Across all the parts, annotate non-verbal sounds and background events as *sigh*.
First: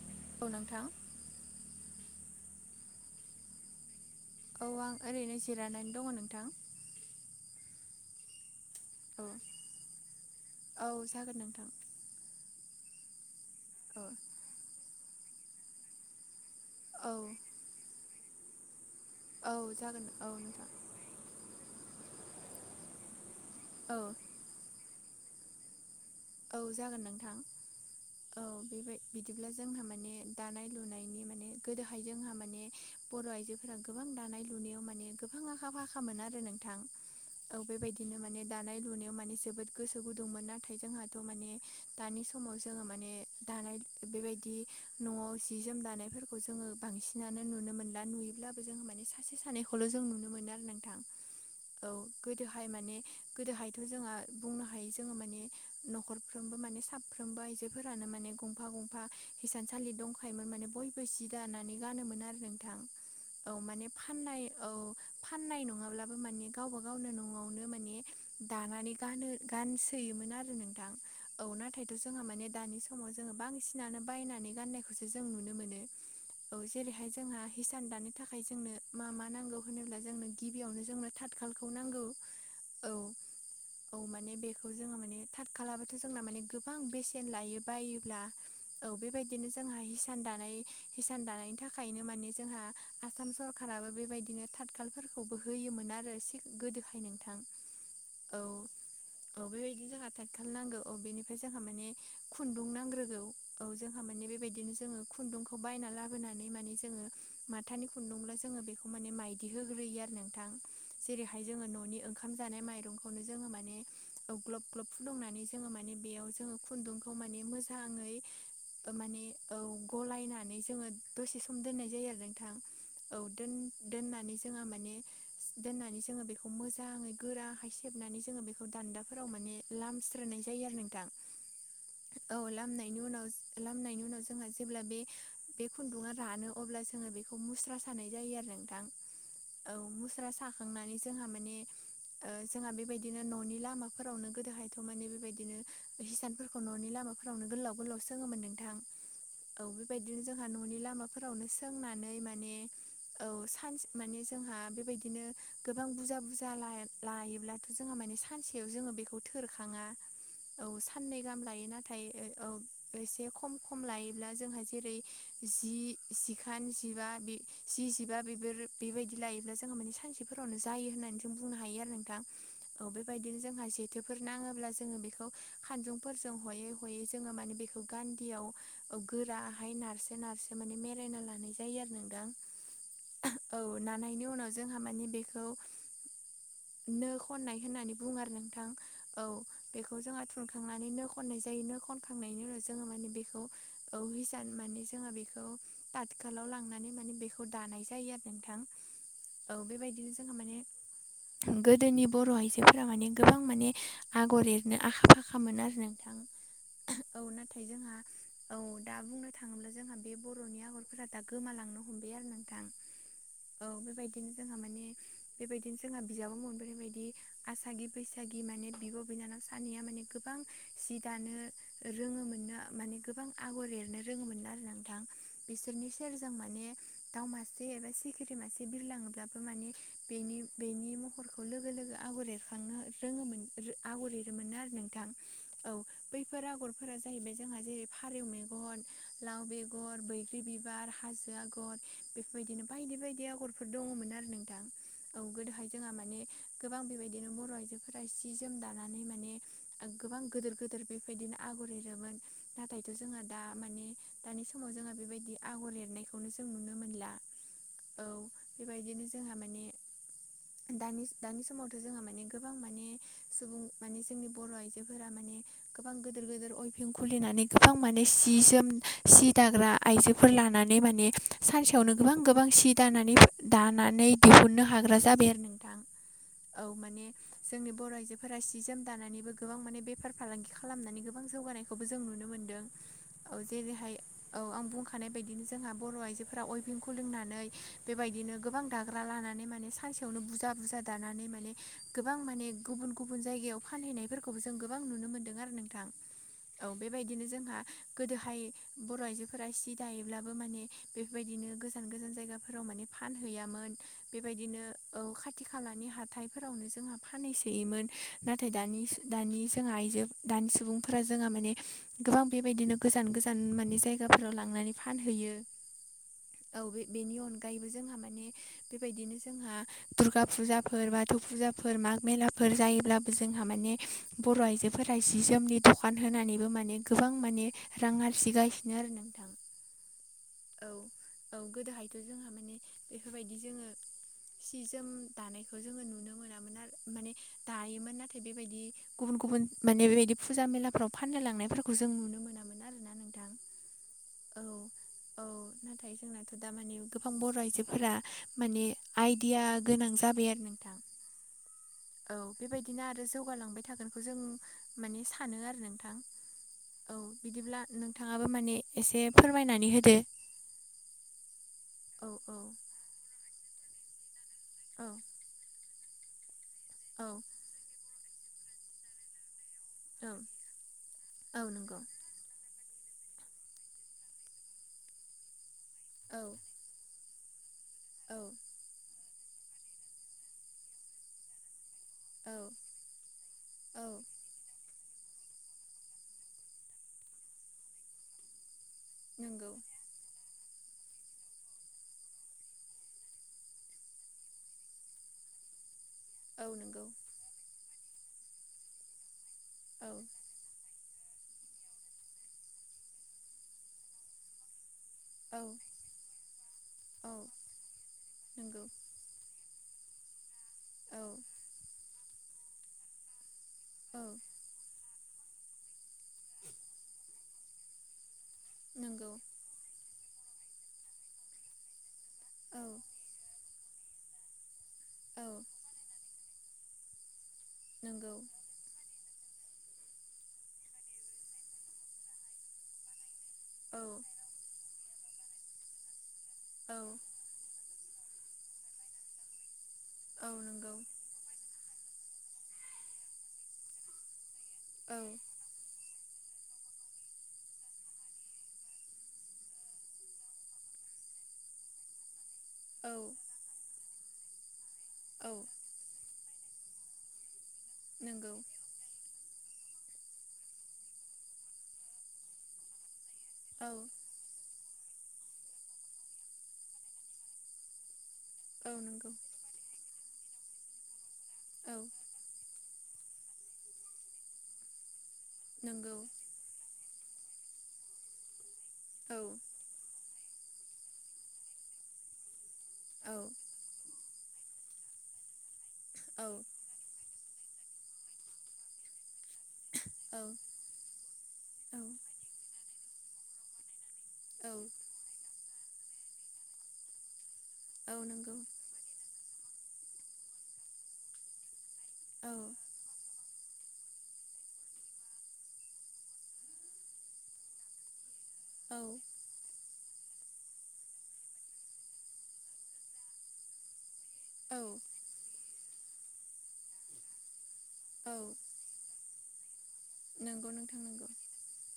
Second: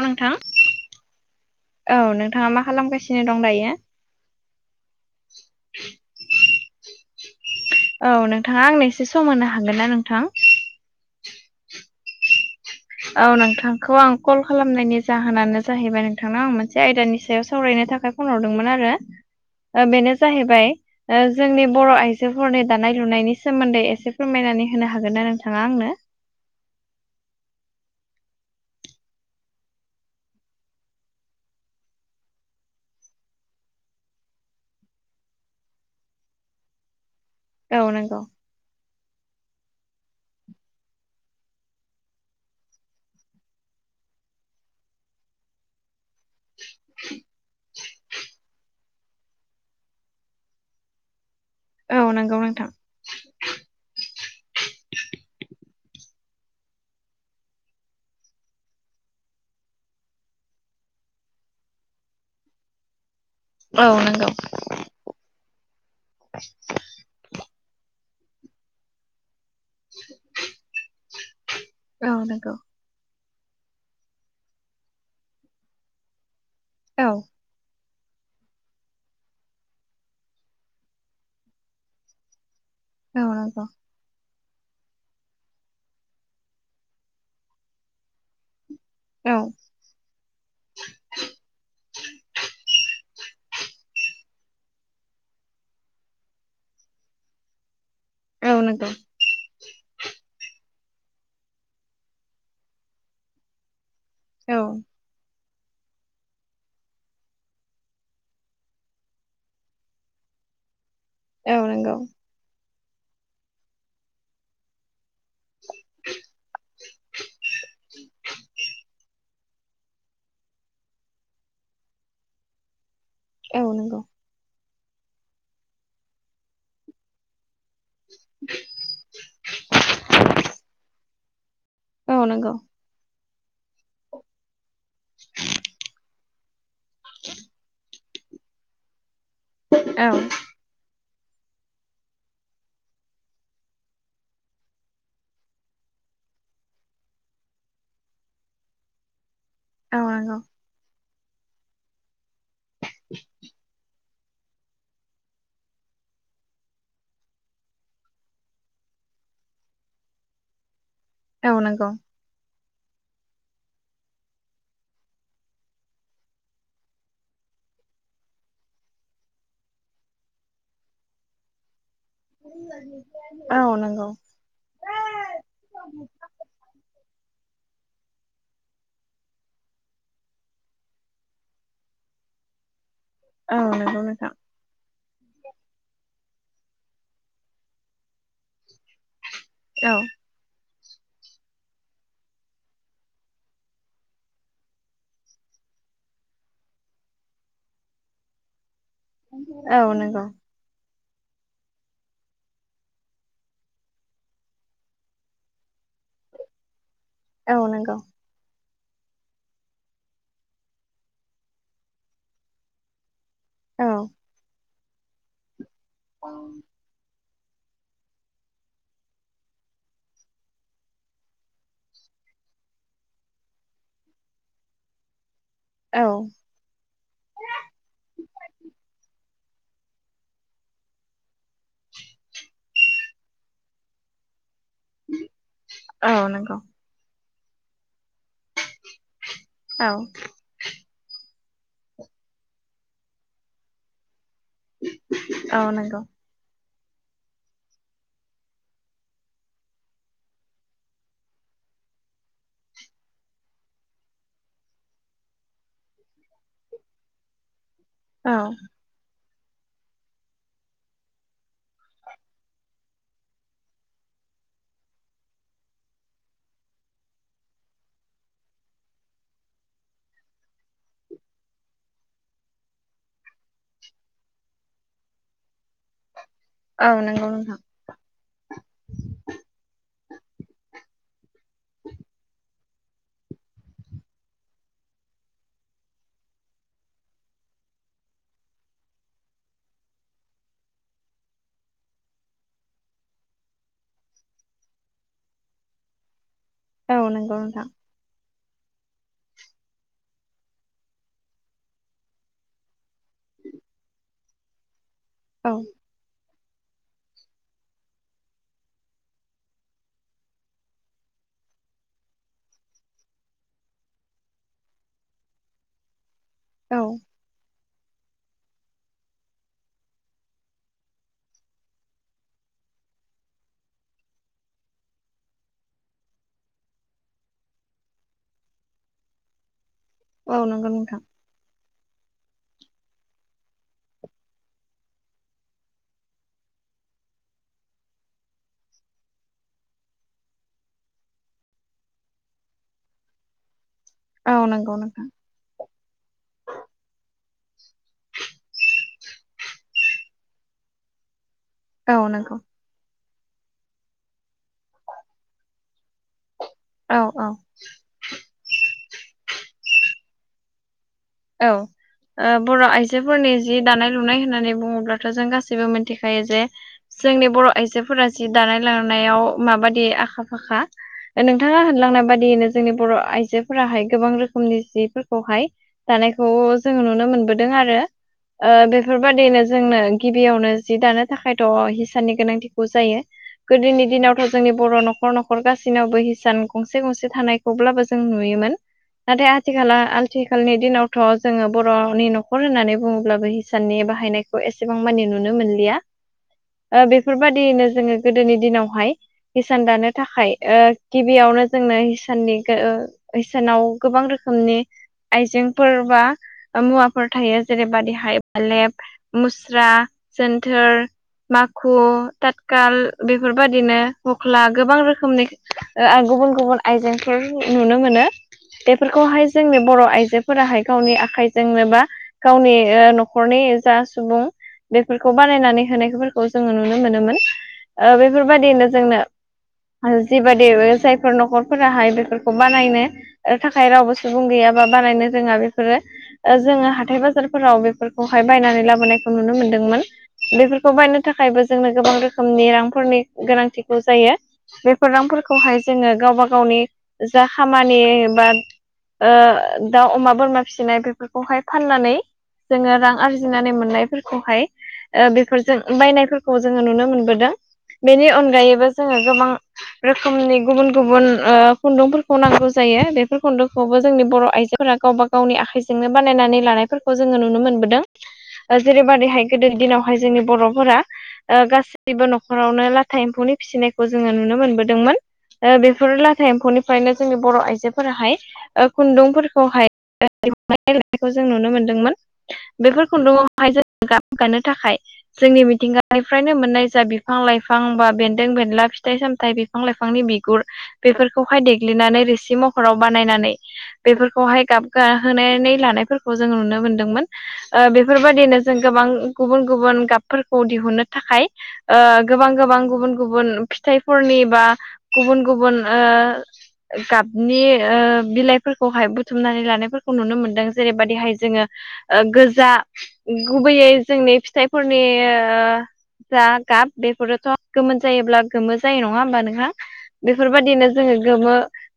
नोंथां औ नोंथां औ नोंथाङा मा खालामगासिनो दं दायो? औ आं ओरैनो जिरायनानै दङ नोंथां। औ नोंथाङा आंनो एसे औ सम होनो हागोन ना नोंथां? औ जागोन नोंथां औ नोंथांखौ औ आं कल खालामनायनि जाहोनानो जाहैबाय नोंथांनाव आं मोनसे औ आयदानि सायाव स सावरायनो थाखाय फन हरदोंमोन आरो औ जागोन बेनो औ जाहैबाय नोंथां ओ जोंनि बर' आइजोफोरनि दानाय लुनायनि सोमोन्दै औ एसे फोरमायनानै होनो हागोन ना नोंथाङा आंनो? औ जागोन नोंथां औ बेबाय बिदिब्ला जोंहा माने दानाय लुनायनि माने गोदोहाय जोंहा माने बर' आइजोफोरा गोबां दानाय लुनायाव माने गोबां आखा फाखामोन आरो नोंथां। औ बेबायदिनो माने दानाय लुनायाव माने जोबोद गोसो गुदुंमोन नाथाय जोंहाथ' माने दानि समाव जोङो माने दानाय बेबायदि न'आव जि जोम दानाय खौ जोङो बांसिनानो नुनो मोनला नुयोब्लाबो जोङो माने सासे सानैखौल' जों नुनो मोनो आरो नोंथां औ नंगौ गोदोहाय नोंथां माने गोदोहायथ' जोंहा बुंनो हायो जोङो माने न'खरफ्रोमबो माने साफ्रोमबो आइजोफोरानो माने गंफा गंफा थसानसालि दंखायोमोन माने बयबो सि दानानै गानोमोन आरो नोंथां। औ माने फाननाय औ फाननाय नङाब्लाबो माने गावबा गावनो न'आवनो माने दानानै ग गानसोयोमोन आरो नोंथां औ नाथायथ' औ जोंहा माने दा नंगौ दानि समाव जोङो बांसिनानो बायनानै गाननायखौसो जों नुनो मोनो। औ जेरैहाय औ जोंहा हिसान दानो थाखाय ओमफ्राय जोंनो मा मा नांगौ होनोब्ला जोंनो गिबियावनो जोंनो थाथखालखौ नांगौ। औ औ माने बेखौ जोङो माने थार खालामबथ' जोंना माने गोबां बेसेन लायो बायोब्ला औ बेबायदिनो जोंहा िसान दानाय हिसान दानायनि थाखायनो माने जोंहा आसाम सरकाबो बेबायदिनो थाथखालफोरखौबो होयोमोन आरो ए गोदोहाय नोंथां। *inaudible* औ नंगौ औ बेबायदिनो जाखाथार खथाल नांगौ औ बेनिफ्राय जोंहा माने खुन्दुं नांग्रोगौ औ जोंहा माने औ बेबायदिनो जोङो खुन्दुंखौ बायना लाबोनानै माने जोङो माथानि खुन्दुंल' जोङो बेखौ माने माइदिहोग्रोयो आरो नोंथां। जेरैहाय जोङो औ नंगौ न'नि ओंखाम जानाय माइरंखौनो जोङो माने ग्लब ग्लब दंनानै जोङो माने बेयाव जोङो खुन्दुंखौ माने मोजाङै माने औ गलायनानै जोङो दसे सम दोननाय जायो आरो नोंथां। औ द दोननानै जोङो माने दोननानै जोङो बेखौ मोजाङै गोरा हायसे हेबनानै जोङो बेखौ दान्दाफोराव माने लामस्रोननाय जायो आरो नोंथां। औ लामनायनि उनाव लामनायनि उनाव जोंहा जेब्ला बे बे खुन्दुङआ रानो अब्ला जोङो बेखौ मुस्रा सानाय जायो आरो नोंथां। औ मुस्रा साखांनानै जोंहा माने जोंहा बेबायदिनो न'नि लामाफोरावनो गोदो हायथ' माने बेबायदिनो हिसानफोरखौ न'नि लामाफोरावनो गोलाव गोलाव सोङोमोन नोंथां। औ बेबायदिनो नंगौ जोंहा न'नि लामाफोरावनो सोंनानै माने औ सानसे माने जोंहा बेबायदिनो गोबां बुरजा बुरजा लायोब्लाथ' जोंहा माने सानसेयाव जोङो बेखौ थ थोरखाङा औ साननै गाहाम औ लायो नंगौ नाथाय औ एसे खम खम लायोब्ला जोंहा जेरै जि जिखान जिबा बे जि जिबा बेबोर बेबायदि लायोब्ला जोङो माने सानसे फोरावनो जायो होननानै जों बुंनो हायो आरो नोंथां औ बेबायदिनो जोंहा औ जे नंगौ नाङोब्ला जोङो बेखौ खानजुंफोरजों हयै हयै जोङो माने बेखौ गान्दियाव गोराहाय नारसो नारसो माने मेरायना लानाय जायो आरो नोंथां। *inaudible* औ नंगौ नानायनि नोंथां उनाव जोंहा माने बेखौ नो खननाय होननानै बुङो आरो नोंथां। औ औ बेखौ जोंहा थुनखांनानै नो खननाय जायो नो खनखांनायनि उनाव जोङो माने बेखौ औ हिजान माने जोङा बेखौ तातकालाव लांनानै माने बेखौ दानाय जायो आरो नोंथां। औ बेबायदिनो जोङा माने गोदोनि बर' आइजोफोरा माने गोबां माने आगर एरनो आखा फाखामोन आरो नोंथां औ नाथाय जोंहा औ दा बुंनो थाङोब्ला जोंहा बे बर'नि आगरफोरा दा गोमालांनो हमबाय आरो नोंथां‌। *inaudible* औ बेबायदिनो जोंहा माने बेबायदिनो जोंहा बिजाबाव मोनबोनायबायदि आसागि बैसा गि माने बिब' बिनानाव सानैया माने गोबां सि दानो रोङोमोननो माने गोबां आगर एरनो रोङोमोन आरो नोंथां। बिसोरनि औ सेरजों माने दाउ मासे एबा सिखिरि मासे बिरलाङोब्लाबो माने बेनि बेनि महरखौ लोगो लोगो आगर एरखाङो। रोङोमोन रो आगर एरोमोन आरो नोंथां औ बैफोर आगरफोरा जाहैबाय जोंहा जेरै फारौ मेगन लाव औ बेगर बैग्रि बिबार हाजो आ गर बेफोरबायदिनो बायदि बायदि आगरफोर दङमोन आरो नोंथां। औ गोदोहाय जोङा माने गोबां बेबायदिनो बर' आइजोफोरा सि जोम दानानै माने गोबां गोदोर गोदोर बेफोरबायदिनो आगर एरोमोन नाथायथ' जोंहा दा माने दानि समाव जोंङा बेबायदि आगर एरनायखौनो जों नुनो मोनला। औ बेबायदिनो जोंहा माने दानि दानि समावथ' जोङा माने गोबां माने सुबुं माने जोंनि बर' आइजोफोरा माने गोबां गोदोर गोदोर अइफिं खुलिनानै गोबां माने सि जोम सि दाग्रा आइजोफोर लानानै माने सानसेयावनो गोबां गोबां सि दानानै दानानै बिहुननो हाग्रा जाबाय आरो नोंथां। *inaudible* औ माने नंगौ नोंथां जोंनि बर' आइजोफोरा सि जोम दानानैबो गोबां माने बेफार फालांगि खालामनानै गो गोबां जौगानायखौबो जों नुनो मोन्दों औ जेरैहाय औ आं बुंखानाय बायदिनो जोंहा बर' आइजोफोरा अयभिंखौ खुलुंनानै बेबायदिनो गोबां दाग्रा लानानै माने सानसेयावनो बुरजा बुरजा दानानै माने गोबां माने गुबुन गुबुन जायगायाव फानहैनायफोरखौबो जों गोबां नुनो मोनदों आरो नोंथां। औ बेबायदिनो नंगौ जोंहा नोंथां गोदोहाय बर' आइजोफोरा सि दायोब्लाबो माने बेफोरबायदिनो गोजान गोजान जायगाफोराव माने फानहैयामोन। बेबायदिनो औ खाथि औ खालानि हाथायफोरावनो जोंहा फानहैसोयोमोन नाथाय दानि दानि जोंहा आइजो दानि सुबुंफोरा जोङा माने गोबां बेबायदिनो गोजान गोजान माने जायगाफोराव लांनानै फानहैयो। *inaudible* औ बे बेनि अन गायैबो जोंहा माने बेबायदिनो जोंहा दुर्गा फुजाफोर बाथौ फुजाफोर माग मेलाफोर जायोब्लाबो जोंहा माने बर' आइजोफोरा जि जोमनि दखान होनानैबो माने गोबां माने रां आरजिगासिनो आरो नोंथां। औ नंगो नोंथां। औ गोदोहायथ' जोंहा माने बेफोरबायदि जोङो सि जोम दानायखौ जोङो नुनो मोनामोन आरो माने दायोमोन नाथाय बे बायदि गुबुन गुबुन माने बेबायदि फुजा मेलाफ्राव फाननो लांनायफोरखौ जों नुनो मोनामोन आरोना नोंथां औ नंगौ नोंथां। औ नाथाय। जोंनाथ' दा माने गोबां बर' आइजोफोरा माने आइडिया गोनां जाबाय आरो नोंथां। *inaudible* औ नंगौ बेबायदिनो आरो जौगालांबाय थागोनखौ जों माने सानो आरो नोंथां। औ बिदिब्ला नोंथाङाबो माने एसे फोरमायनानै होदो। औ औ औ बर' आइजोफोरनि जि दानाय लुनाय होननानै औ बुङोब्लाथ' जों गासैबो मोनसे देखायो जे जोंनि औ बर' आइजोफोरा जि दानाय लांनायाव माबादि औ आखा फाखा ओ औ नोंथाङा नंगौ होनलांनाय बादियैनो जोंनि बर' आइजोफोराहाय गोबां रोखोमनि जिफोरखौहाय औ दानायखौ। जोङो नुनो मोनबोदों आरो। औ। बेफोरबादिनो जोंनो गिबियावनो जि दानो थाखायथ' हिसानि औ गोनांथिखौ जायो। औ गोदोनि दिनावथ' जोंनि बर' न'खर न'खर गासैनावबो हिसान गंसे गंसे थानायखौ ब्लाबो जों नुयोमोन नाथाय नंगौ आथिखाला आथिखालनि दिनावथ' जोङो बर'नि न'खर होननानै बुङोब्लाबो हिसाननि बाहायनायखौ एसेबां मानि नुनो मोनलिया। औ नंगौ बेफोरबादियैनो जोङो गोदोनि दिनावहाय हिसान औ दानो थाखाय ओ गिबियावनो जोंनो इसाननि इसानाव गोबां रोखोमनि औ आइजें फोर बा मुवाफोर औ थायो जेरैबादिहाय नंगौ फालेब, मुस्रा जोनथोर औ माखु तात काल बेफोरबादिनो औ हख्ला गोबां रोखोमनि गुबुन गुबुन आइजेंफोर नुनो मोनो नंगौ बेफोरखौहाय जोंनि बर' आइजो फोराहाय गावनि आखाइजोंनो बा गावनि औ न'खरनि जा सुबुं बेफोरखौ औ बानायनानै होनायफोरखौ जोङो नुनो मोनोमोन नंगौ बेफोरबादिनो जोंनो आरो‌ जिबादि जायफोर न'खरफोराहाय बेफोरखौ बानायनो थाखाय औ रावबो सुबुं गैयाबा बानायनो रोङा बेफोरो जोङो औ हाथाय बाजारफोराव बेफोर खौहाय बायनानै लाबोनायखौ नुनो मोनदोंमोन औ बेफोरखौ नंगौ बायनो नि थाखायबो जोंनो गोबां रोखोमनि रांफोरनि गोनांथिखौ जायो बेफोर औ रांफोरखौहाय जोङो गावबा गावनि जा खामानि बा दाउ अमा बोरमा फिसिनाय बेफोरखौहाय फाननानै जोङो औ रां आरजिनानै मोननायफोरखौहाय औ बेफोरजों बायनायफोरखौ जोङो नुनो मोनबोदों बेनि नंगौ अनगायैबो जोङो गोबां ओ रोखोमनि गुबुन गुबुन खुन्दुंफोरखौ नांगौ जायो बेफोर औ खुन्दुंखौबो जोंनि बर' आइजो। गावबा गावनि आखाइजोंनो बानायनानै लानायफोरखौ जोङो नुनो मोनदों औ नंगौ जेरैबैहाय ओ गोदो दिनावहाय जोंनि बर'फोरा औ गासैबो न'खरावनो ला थाइ एम्फौनि फिसिनायखौ जोङो नुनो मोनबोदोंमोन बेफोर नंगौ ला थ एम्फौनिफ्रायनो जोंनि बर' आइजोफोराहाय औ खुन्दुंफोरखौ *unintelligible* जों नुनो मोनदोंमोन बेफोर औ खुन्दुङआवहायों गाब गानो थाखाय जोंनि मिथिंगानिफ्रायनो मोननाय फिसा बिफां लाइफां बा बेन्दों बेनला फिथाइ-सामथाय बिफां बिफां लाइफांनि औ बिगुर बेफोरखौहाय औ देग्लिनानै रोसि महराव बानायनानै बे खौहाय औ गाबगाहोनानै लानायफोरखौ जों नुनो मोनदोंमोन औ नंगौ बेफोरबादिनो जों गोबां गुबुन गुबुन गाबफोरखौ दिहुननो थाखाय गोबां औ गोबां गुबुन गुबुन। फिथाइफोरनि बा गुबुन गुबुन गाबनि बिलाइ औ फोरखौहाय बुथुमनानै लानायफोरखौ नुनो मोनदों जेरैबायाददिहाय जोङो गोजा गुबैयै जोंनि। औ फिथाइफोरनि जा गाब बेफोरोथ' गोमोन औ जायोब्ला गोमो जायो नङा होमबा नोंथहा नंगौ बेफोरबायदिनो नोंथां जोङो नंगौ गोमो।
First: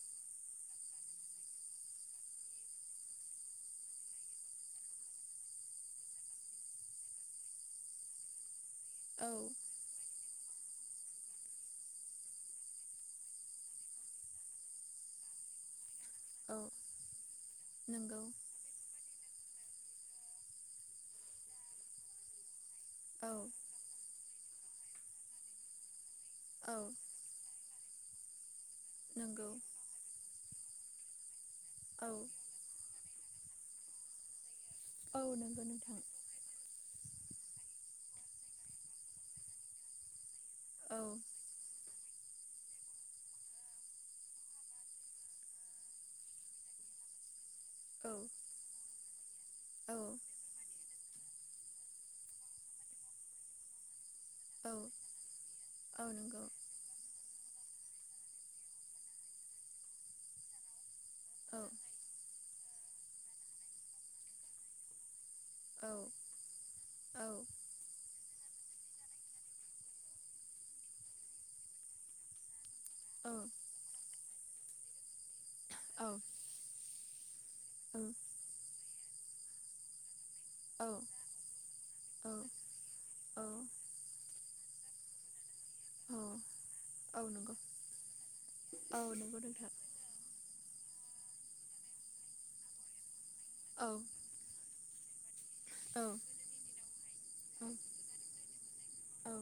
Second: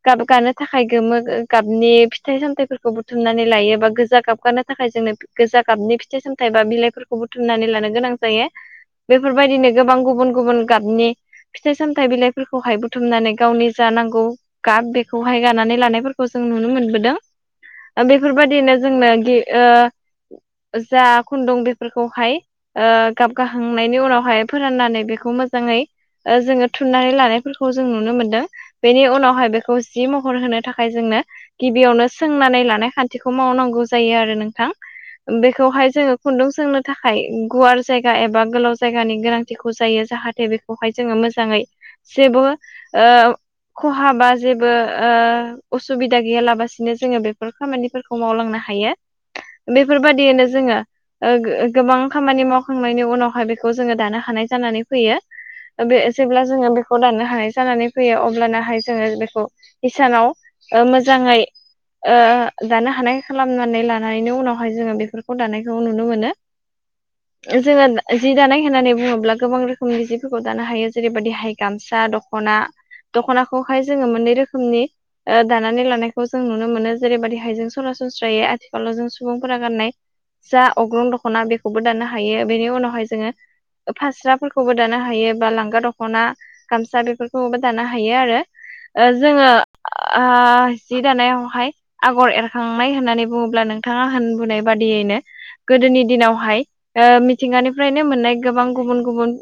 गाब गानो थाखाय गोमो गाबनि फिथाइ सामथाइफोरखौ बुथुमनानै लायोबा गोजा गाब गानो थाखाय जोंनो गोजा गाबनि फिथाइ सामथाइ बा बिलाइफोरखौ खौ बुथुमनानै लानो गोनां जायो औ बेफोरबायदिनो गोबां गुबुन गुबुन गाबनि फिथाइ सामथाइ बिलाइफोरखौहाय बुथुमनानै गावनि जा नांगौ गाब बेखौहाय गानानै लानायफोरखौ खौ जों औ नुनो मोनबोदों नंगौ बेफोरबादिनो जोंनो गि ओ जा खुन्दुं बेफोरखौहाय गाब औ गाखांनायनि उनावहाय फोराननानै बेखौ मोजाङै जोङो औ थुननानै लानाय फोरखौ जों नुनो मोनदों बेनि नंगौ उनावहाय बेखौ जि महर होनो थाखाय जोंनो गिबियाव औ सोंनानै लानाय खान्थिखौ मावनांगौ जायो आरो नोंथां औ नंगौ बेखौहाय नोंथां जोङो खुन्दुं सोंनो थाखाय गुवार जायगा एबा गोलाव जायगानि गोनांथिखौ जायो जाहाथे बे बेखौहाय औ जोङो मोजाङै जेबो खहा बा जेबो असुबिदा गैया लाबासिनो जोङो बेफोर औ खामानिफोरखौ मावलांनो हायो औ बेफोरबायदियैनो जों ङो गोबां खामानि मावखांनायनि उनावहाय बेखौ जोङो दानो हानाय औ जानानै फैयो औ नंगौ जेब्ला जोङो बे खौ दाननो हानाय जानानै फैयो अब्लानाहाय जोङो बेखौ इसानाव मोजाङै औ ओ दानो हानाय खालामनानै लानायनि उनावहाय जोङो बेफोर दानायखौ औ नुनो मोनो औ जोङो जि दानाय होननानै बुङोब्ला गोबां रोखोमनि जिफोरखौ दानो हायो जेरैबायदि हाय गामसा दख'ना दखनाखौहाय जोङो मोननै रोखोमनि दानानै औ लानायखौ जों नुनो मोनो जेरैबायदिहाय जों सरासनस्रायै आथिखालाव जों सुबुंफोरा गाननाय जा औ अग्रं दख'ना बेखौबो दाननो हायो औ बेनि उनावहाय जोङो फास्राफोरखौबो दानो हायो बा लांगा दखना ख'ना नंगौ गामसा बेफोरखौबो दानो हायो आरो औ नंगौ जोङो नोंथां औ जि दानायावहाय आगर एरखांनाय होननानै बुङोब्ला नोंथाङा होनबोनाय बादियैनो गोदोनि दिनावहाय औ मिथिंगानिफ्रायनो मोननाय गोबां गुबुन गुबुन औ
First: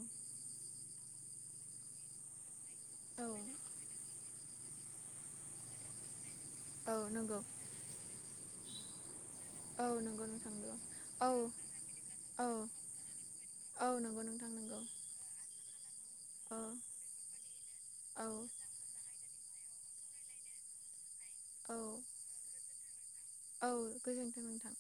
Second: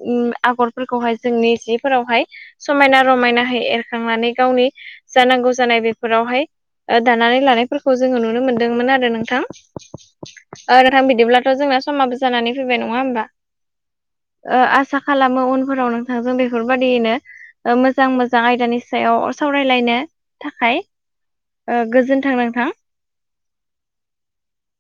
आगरफोरखौहाय जोंनि जिफोरावहाय समायना औ रमायनाहै एरखांनानै गावनि जानांगौ जानाय बेफोरावहाय औ नंगौ दानानै लानायफोरखौ जोङो नुनो मोनदोंमोन आरो नोंथां औ नंगौ नोंथां नंगौ ओ नोंथां औ बिदिब्लाथ' जोंना समाबो औ जानानै फैबाय नङा होमबा औ नंगौ नोंथां ओ नोंगौ आसा खालामो उनफोराव नोंथांजों बेफोरबायदियैनो मोजां औ मोजां आयदानि सायाव सावरायलायनो थाखाय औ गोजोनथों नोंथां औ गोजोन्थों नोंथां